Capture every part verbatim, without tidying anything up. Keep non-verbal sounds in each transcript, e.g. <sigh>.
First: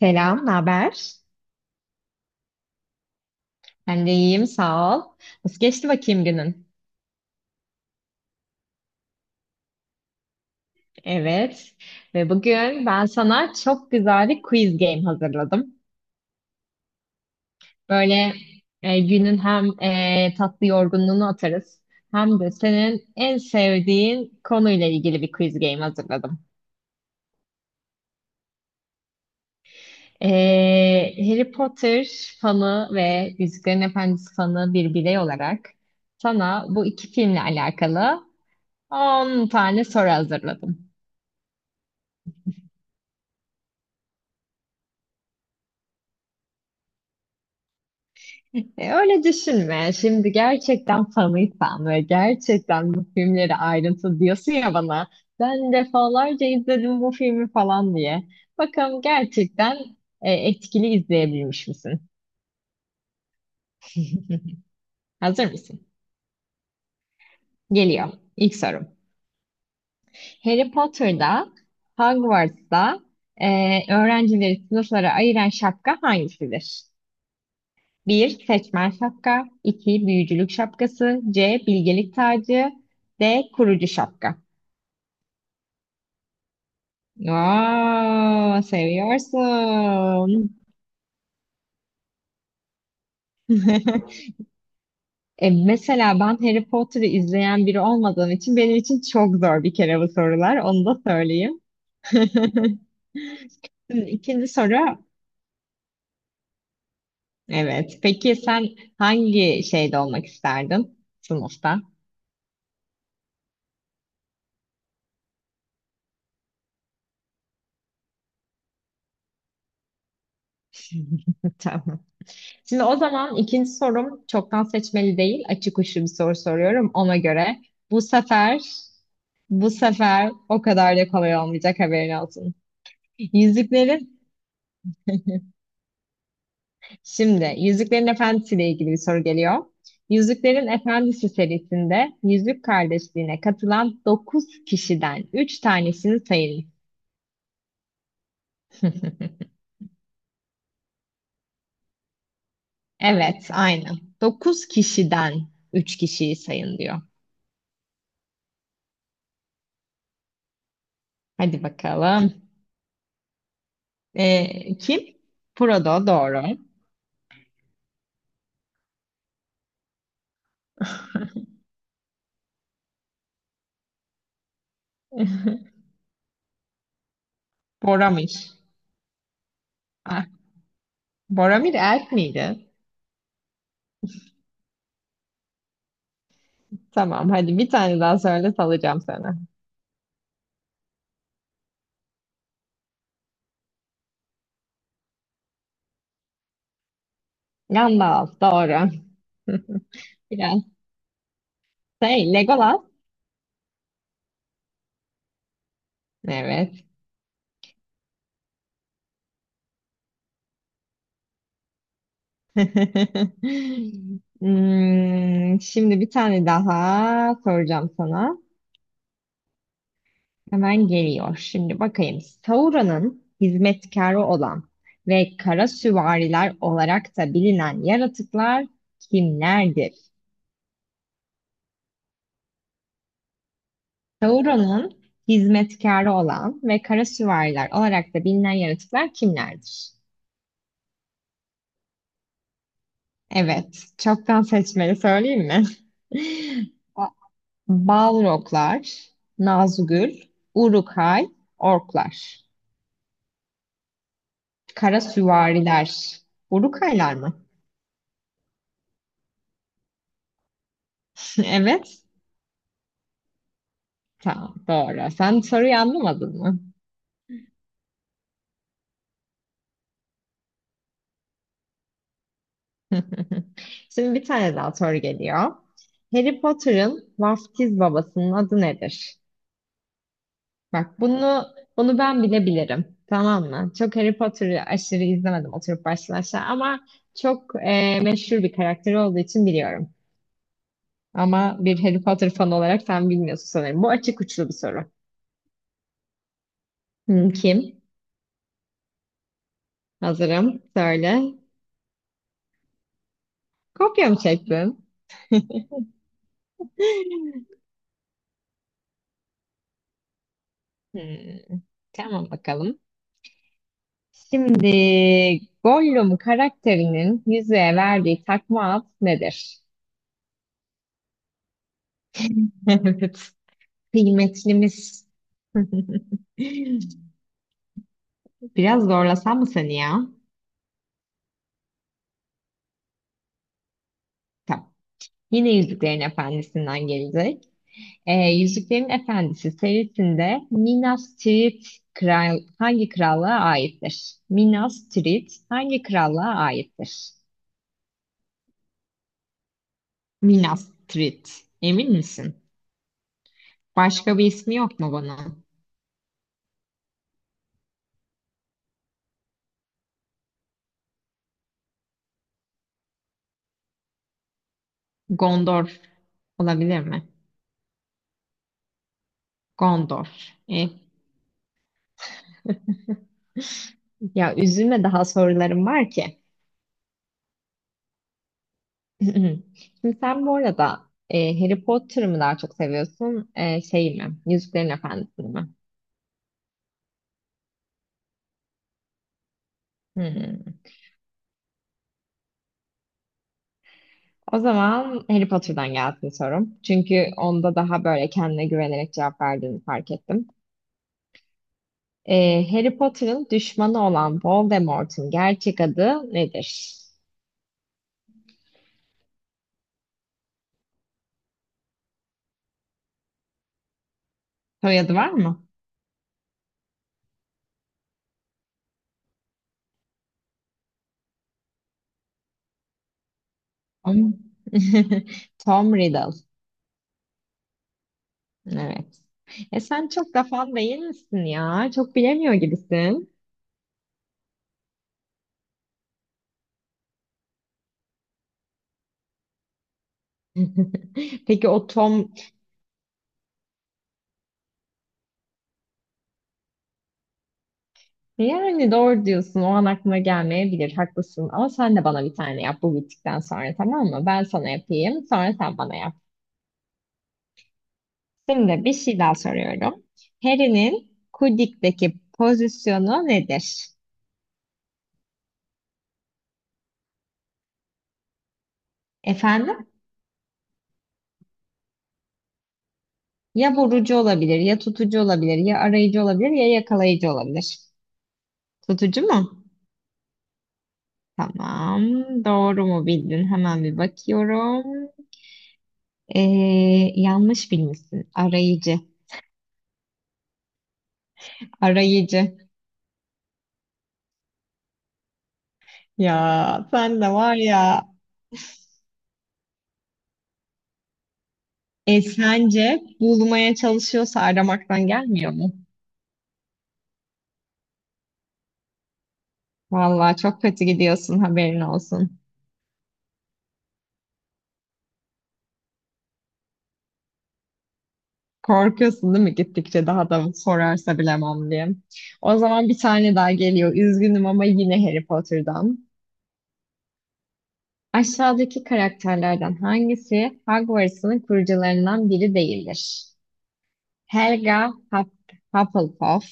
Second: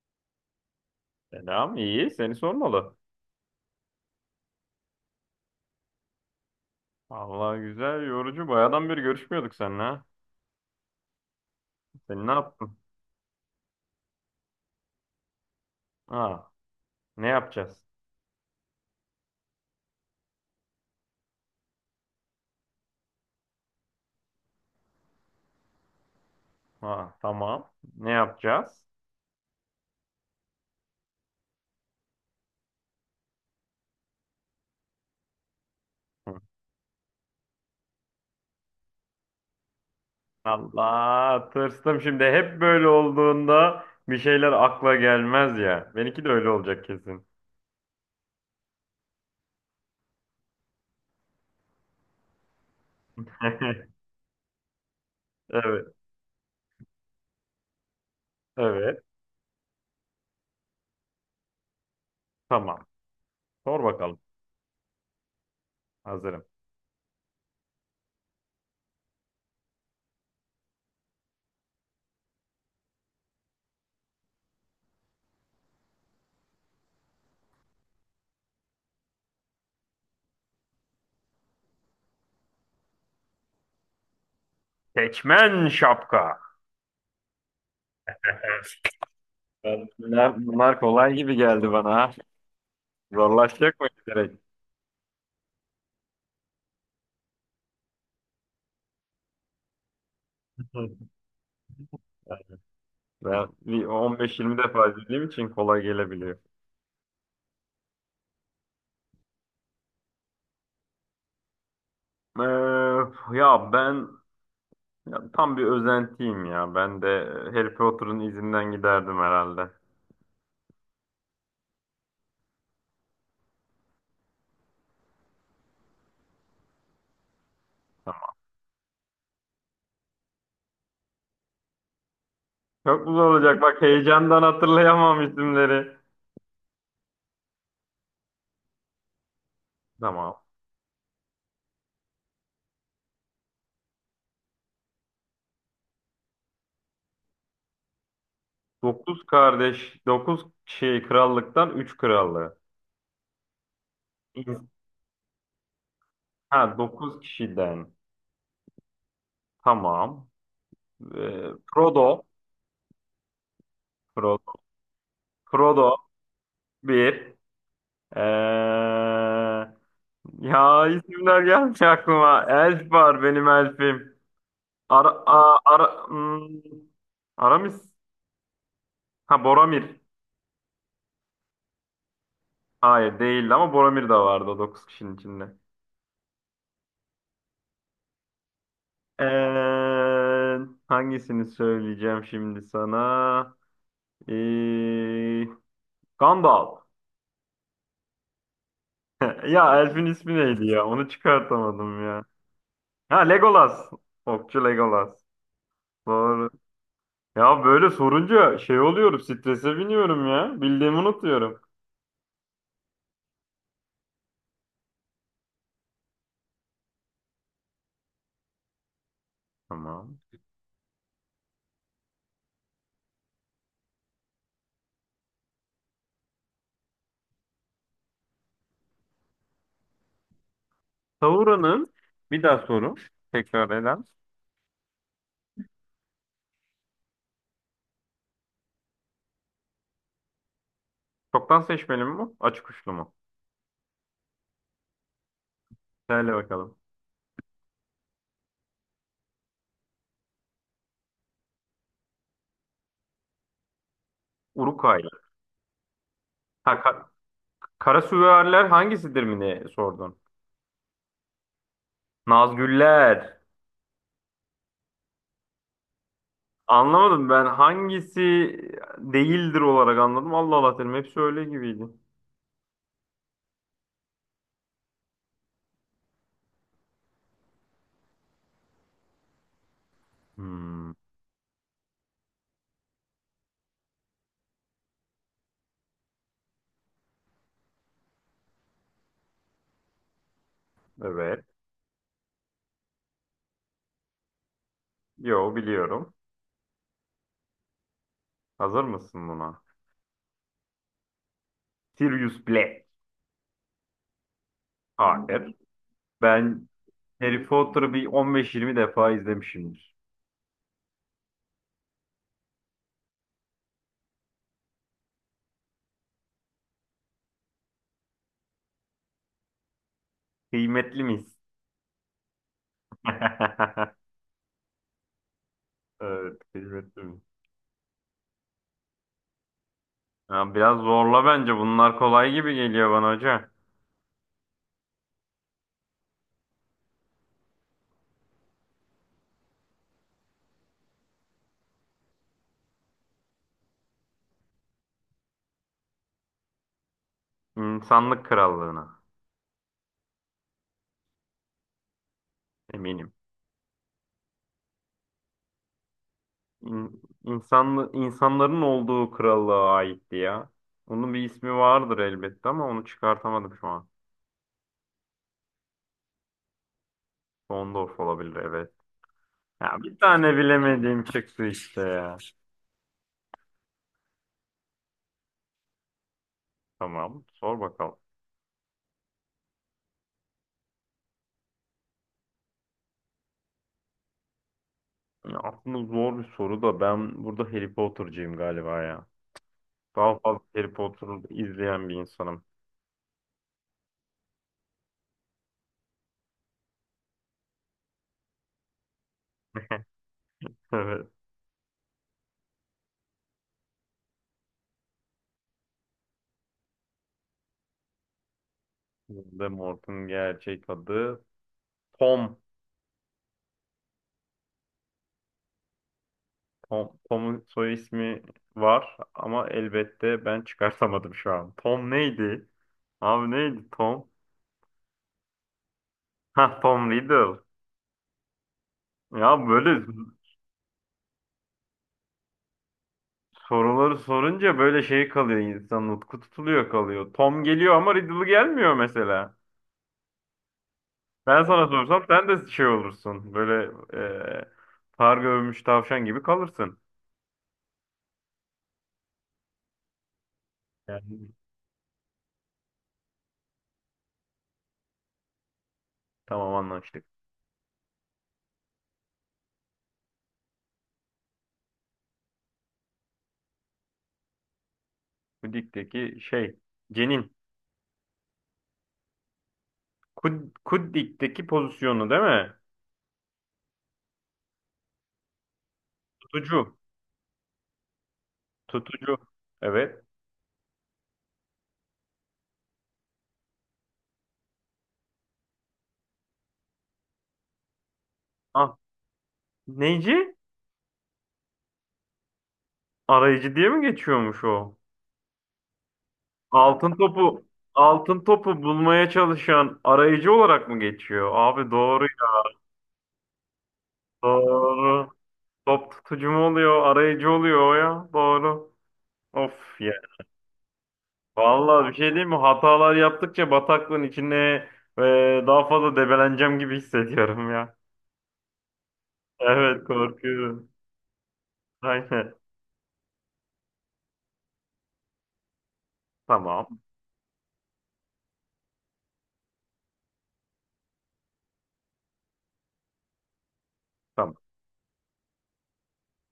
Selam, ne haber? Selam, iyi. Seni sormalı. Ben de iyiyim, sağ ol. Nasıl geçti bakayım günün? Vallahi güzel, yorucu. Bayağıdan beri görüşmüyorduk seninle. Ha. Evet. Sen ne Ve yaptın? bugün ben sana çok güzel bir quiz game hazırladım. Ha, ne yapacağız? Böyle e, günün hem e, tatlı yorgunluğunu atarız, hem de senin en sevdiğin konuyla ilgili bir quiz game hazırladım. Ha, tamam. Ne yapacağız? E, Harry Potter fanı ve Yüzüklerin Efendisi fanı bir birey olarak Hı. sana bu iki filmle alakalı on tane soru hazırladım. Allah, tırstım şimdi. Hep böyle olduğunda bir şeyler akla gelmez ya. Benimki de öyle olacak kesin. <laughs> E, Öyle düşünme. Şimdi gerçekten fanıysan ve gerçekten bu filmleri <laughs> ayrıntı diyorsun ya bana. Ben Evet, defalarca izledim bu filmi falan diye. evet. Bakalım gerçekten e, etkili izleyebilmiş misin? Tamam. Sor bakalım. <laughs> Hazır mısın? Hazırım. Geliyor. İlk sorum. Harry Potter'da, Hogwarts'ta, e, öğrencileri sınıflara ayıran şapka hangisidir? Bir Seçmen şapka, iki Büyücülük şapkası, C. Bilgelik tacı, D. Kurucu şapka. Seçmen şapka. Aa, Ben- seviyorsun. Bunlar, bunlar kolay gibi geldi bana. Ha. Zorlaşacak mı <laughs> direkt? E, mesela ben Harry Potter'ı izleyen biri olmadığım için benim için çok zor bir kere bu sorular. Onu da <laughs> söyleyeyim. <laughs> Ben bir Şimdi ikinci on beş yirmi defa soru. izlediğim için kolay gelebiliyor. Evet. Peki sen hangi şeyde olmak isterdin? Sınıfta. Ee, ya ben ya tam bir özentiyim ya. Ben de Harry Potter'ın izinden giderdim herhalde. <laughs> Tamam. Şimdi o zaman ikinci sorum çoktan seçmeli değil. Açık uçlu bir soru soruyorum ona göre. Bu Tamam. sefer bu sefer o kadar da kolay olmayacak haberin olsun. Çok güzel olacak. Bak Yüzüklerin heyecandan hatırlayamam isimleri. şimdi Yüzüklerin Efendisi ile ilgili bir soru geliyor. Tamam. Yüzüklerin Efendisi serisinde Yüzük Kardeşliği'ne katılan dokuz kişiden üç tanesini sayın. Dokuz <laughs> kardeş, dokuz şey krallıktan üç krallığı. Evet, aynen. İns- Dokuz kişiden üç kişiyi Ha, sayın diyor. dokuz kişiden. Tamam. Ee, Hadi Frodo, bakalım. Frodo, Ee, kim? Frodo Frodo doğru. bir. Ya isimler gelmiyor aklıma. Elf var benim elfim. Ara, a- ara, hmm, Aramis. <laughs> Boromir. Ha, Boromir. Ah, Boromir elf miydi? Hayır değildi ama Boromir de vardı o dokuz kişinin içinde. Tamam, hadi bir tane daha söyle, salacağım Ee, sana. hangisini söyleyeceğim şimdi sana? Ee, Gandalf. Gandalf doğru. <laughs> Ya elfin <laughs> ismi Biraz neydi ya? Onu çıkartamadım ya. şey, Legolas. Ha, Legolas. Okçu Legolas. Doğru. Evet. Ya böyle sorunca şey oluyorum, strese biniyorum ya. Bildiğimi unutuyorum. <laughs> Hmm, şimdi bir tane daha soracağım sana. Tamam. Hemen geliyor. Şimdi bakayım. Sauron'un hizmetkarı olan ve kara süvariler olarak da bilinen yaratıklar kimlerdir? Sauron'un bir daha soru. Tekrar eden. Sauron'un hizmetkarı olan ve kara süvariler olarak da bilinen yaratıklar kimlerdir? Çoktan seçmeli mi bu? Açık uçlu mu? Evet. Çoktan seçmeli söyleyeyim mi? Söyle bakalım. <laughs> O Balroglar, Nazgül, Urukay, Orklar. Kara Urukaylı. süvariler. Ha, ka Urukaylar mı? kara süvariler hangisidir mi diye sordun. <laughs> Evet. Nazgüller. Tamam, doğru. Sen soruyu anlamadın mı? Anlamadım, ben hangisi değildir olarak anladım. Allah Allah dedim. Hepsi öyle gibiydi. <laughs> Şimdi bir tane daha soru geliyor. Harry Potter'ın vaftiz babasının adı nedir? Hmm, Bak bunu bunu ben bile bilirim. Tamam mı? Çok Harry Potter'ı aşırı izlemedim oturup baştan aşağı ama çok e, meşhur bir karakteri olduğu için biliyorum. evet. Ama bir Harry Potter fanı olarak sen bilmiyorsun sanırım. Bu açık uçlu bir soru. Yo, biliyorum. Hmm, kim? Hazır mısın buna? Hazırım. Söyle. Sirius Black. Kopya mı çektin? Hayır. Ben Harry <laughs> Potter'ı bir on beş yirmi defa izlemişimdir. Hmm, tamam bakalım. Şimdi Gollum karakterinin yüzüğe verdiği takma ad nedir? Kıymetli miyiz? <laughs> Evet. <laughs> Kıymetlimiz. <laughs> Evet, keşfettim. Biraz zorlasam mı seni ya? Ya biraz zorla bence. Bunlar kolay gibi geliyor bana hoca. Tamam. Yine Yüzüklerin Efendisi'nden gelecek. E, Yüzüklerin Efendisi serisinde Minas Tirith kral, hangi krallığa aittir? Minas Tirith hangi krallığa aittir? İnsanlık krallığına. Minas Tirith. Emin misin? Eminim. Başka bir ismi yok mu bunun? İn, insanlı- insanların olduğu krallığa aitti ya. Onun bir ismi vardır elbette ama onu çıkartamadım şu an. Gondor olabilir mi? Sondorf olabilir, evet. Ya bir Gondor. tane E, bilemediğim çıktı işte ya. ya üzülme, daha sorularım var ki. Tamam, sor bakalım. <clears throat> Şimdi sen bu arada e, Harry Potter'ı mı daha çok seviyorsun? E, şey mi? Yüzüklerin Efendisi'ni Ya mi? aslında zor bir soru da ben burada Harry Potter'cıyım galiba ya. Daha fazla Hmm. Harry Potter'ı izleyen bir insanım. O zaman Harry Potter'dan gelsin sorum. Çünkü onda daha böyle kendine güvenerek cevap verdiğini fark ettim. <laughs> Evet. Ee, Harry Potter'ın düşmanı olan Voldemort'un gerçek adı nedir? Voldemort'un gerçek adı Tom. Soyadı var mı? Tom, Tom'un soy ismi var ama elbette ben çıkartamadım şu an. Tom neydi? Abi neydi Tom? Tom, <laughs> Tom Riddle. Ha, Tom Riddle. Evet. Ya E böyle sen çok da fan değil misin ya? Çok bilemiyor gibisin. soruları sorunca böyle şey kalıyor, insan nutku tutuluyor kalıyor. Tom geliyor ama Riddle gelmiyor mesela. <laughs> Ben Peki o sana sorsam Tom, sen de şey olursun. Böyle e, far görmüş tavşan gibi kalırsın. yani doğru diyorsun. O an aklıma gelmeyebilir. Yani Haklısın. Ama sen de bana bir tane yap bu bittikten sonra, tamam mı? Ben sana yapayım. Sonra sen bana yap. tamam, anlaştık. Şimdi bir şey daha soruyorum. Harry'nin Quidditch'teki pozisyonu nedir? Bu dikteki şey cenin. Efendim? Kud, Kuddik'teki pozisyonu değil mi? Ya vurucu olabilir, ya tutucu olabilir, ya arayıcı olabilir, ya Tutucu. yakalayıcı olabilir. Tutucu Tutucu. mu? Evet. Tamam. Doğru mu bildin? Hemen bir bakıyorum. Ee, yanlış bilmişsin. Ah, Arayıcı. neyci? Arayıcı. Arayıcı diye mi geçiyormuş o? Ya Altın sen de var topu ya. altın topu bulmaya çalışan arayıcı olarak mı geçiyor? Abi, E doğru. sence bulmaya çalışıyorsa aramaktan Doğru. gelmiyor mu? Top tutucu mu oluyor? Arayıcı oluyor o ya. Doğru. Of ya. Vallahi çok kötü gidiyorsun, haberin Vallahi bir şey olsun. diyeyim mi? Hatalar yaptıkça bataklığın içine e, daha fazla debeleneceğim gibi hissediyorum ya. Korkuyorsun değil mi, Evet, gittikçe daha da korkuyorum. sorarsa bilemem diye. Aynen. O zaman bir tane daha geliyor. Üzgünüm ama yine Harry Potter'dan. Tamam. Aşağıdaki karakterlerden hangisi Hogwarts'ın kurucularından biri değildir? Tamam. Helga Hup- Hufflepuff,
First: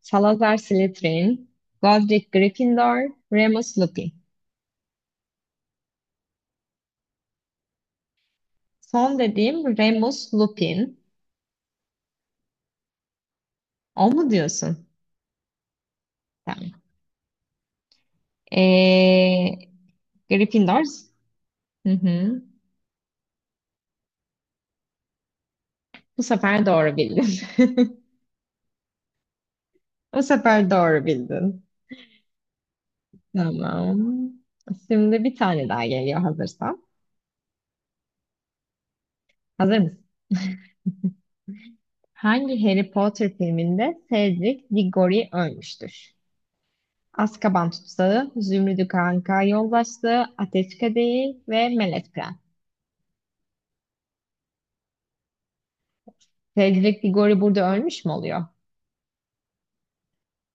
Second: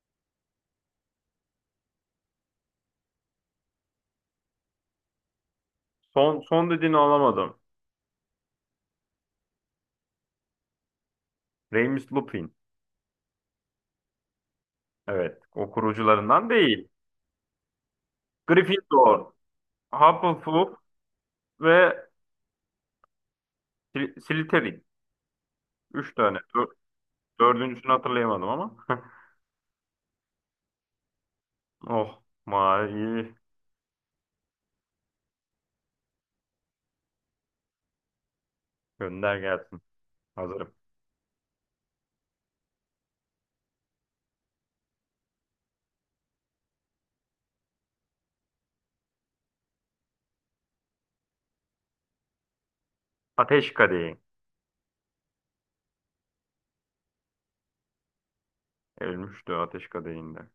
Salazar Slytherin, Godric Gryffindor, Remus Lupin. Son son dediğini alamadım. Son dediğim Remus Lupin. Remus Lupin. O mu diyorsun? Evet. O kurucularından Tamam. değil. Gryffindor, Ee, Hufflepuff Gryffindor. Hı ve hı. Sly- Slytherin. Üç Bu tane. sefer Dör- doğru bildim. Dördüncüsünü <laughs> hatırlayamadım ama. <laughs> Bu sefer doğru bildin. Oh. Mavi. Tamam. Şimdi bir tane daha geliyor hazırsan. Gönder Hazır gelsin. mısın? Hazırım. Hangi Harry Potter filminde Cedric Diggory ölmüştür? Azkaban Tutsağı, Zümrüdü Kanka Yoldaşlığı, Ateş Kadehi ve Melek Prens. Ateş Kadehi. Cedric Diggory burada ölmüş mü oluyor? Ölmüştü Ateş Kadehi'nde.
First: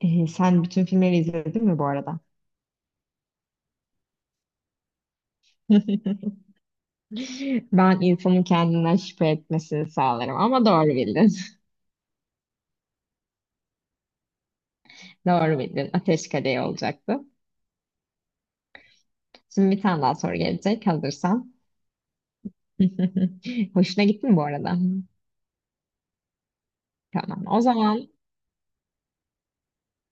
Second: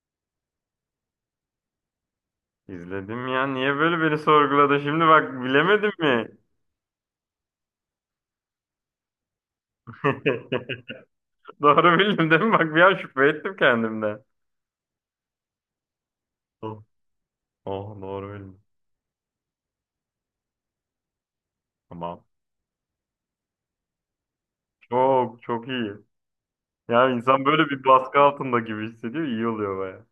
Ee, sen bütün filmleri izledin mi bu arada? İzledim ya. Niye böyle beni sorguladı? Şimdi bak, bilemedim mi? <laughs> Ben insanın kendinden şüphe etmesini sağlarım ama doğru bildin. <laughs> Doğru bildim değil mi? Bak, bir an şüphe ettim kendimden. <laughs> Doğru bildin. Ateş Kadehi Oh, olacaktı. oh, doğru bildim. Şimdi bir tane daha soru gelecek hazırsan. Tamam. <laughs> Hoşuna gitti mi bu arada? Çok çok iyi. Ya Tamam. insan O böyle bir zaman baskı altında gibi hissediyor, iyi oluyor baya.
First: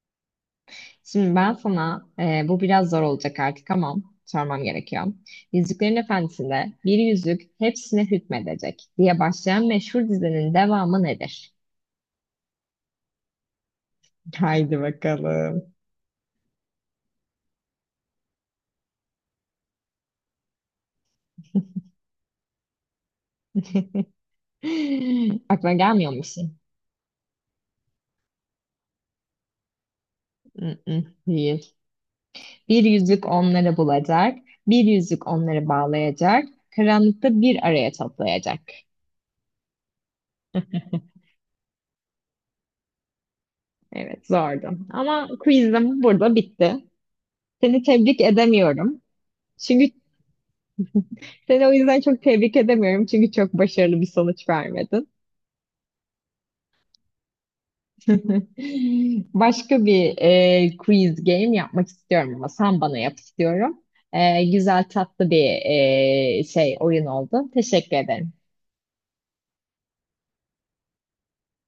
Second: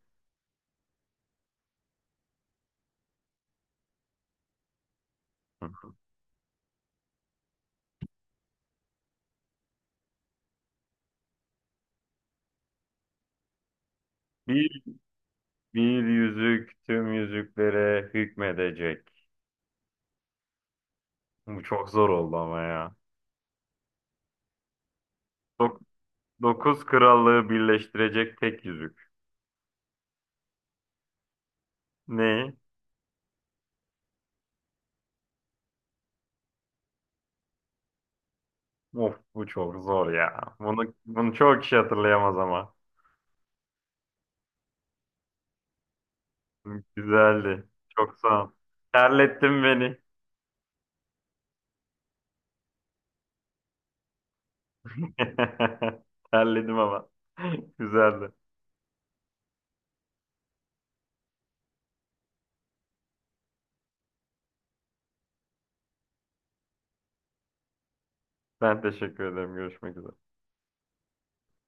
şimdi ben sana, e, bu biraz zor olacak artık ama sormam gerekiyor. Hı. Yüzüklerin Efendisi'nde bir yüzük hepsine hükmedecek diye başlayan meşhur dizinin devamı nedir? Haydi Bir, bakalım. bir yüzük tüm yüzüklere hükmedecek. Bu çok zor oldu ama ya. <laughs> Aklına Dok- gelmiyor mu bir şey? Dokuz krallığı birleştirecek tek yüzük. Mm-mm, değil. Ne? Bir yüzük onları bulacak, bir yüzük onları bağlayacak, karanlıkta bir araya toplayacak. Of, bu çok zor ya. Bunu, bunu çok kişi hatırlayamaz ama. Evet, zordu. Ama quizim burada bitti. Güzeldi. Seni Çok tebrik sağ ol. edemiyorum. Terlettin Çünkü beni. seni o yüzden çok tebrik edemiyorum. Çünkü çok başarılı bir sonuç vermedin. <laughs> Terledim ama. <laughs> Güzeldi. <laughs> Başka bir e, quiz game yapmak istiyorum ama sen bana yap istiyorum. E, güzel tatlı bir e, şey oyun oldu. Teşekkür ederim. Ben teşekkür ederim. Görüşmek üzere.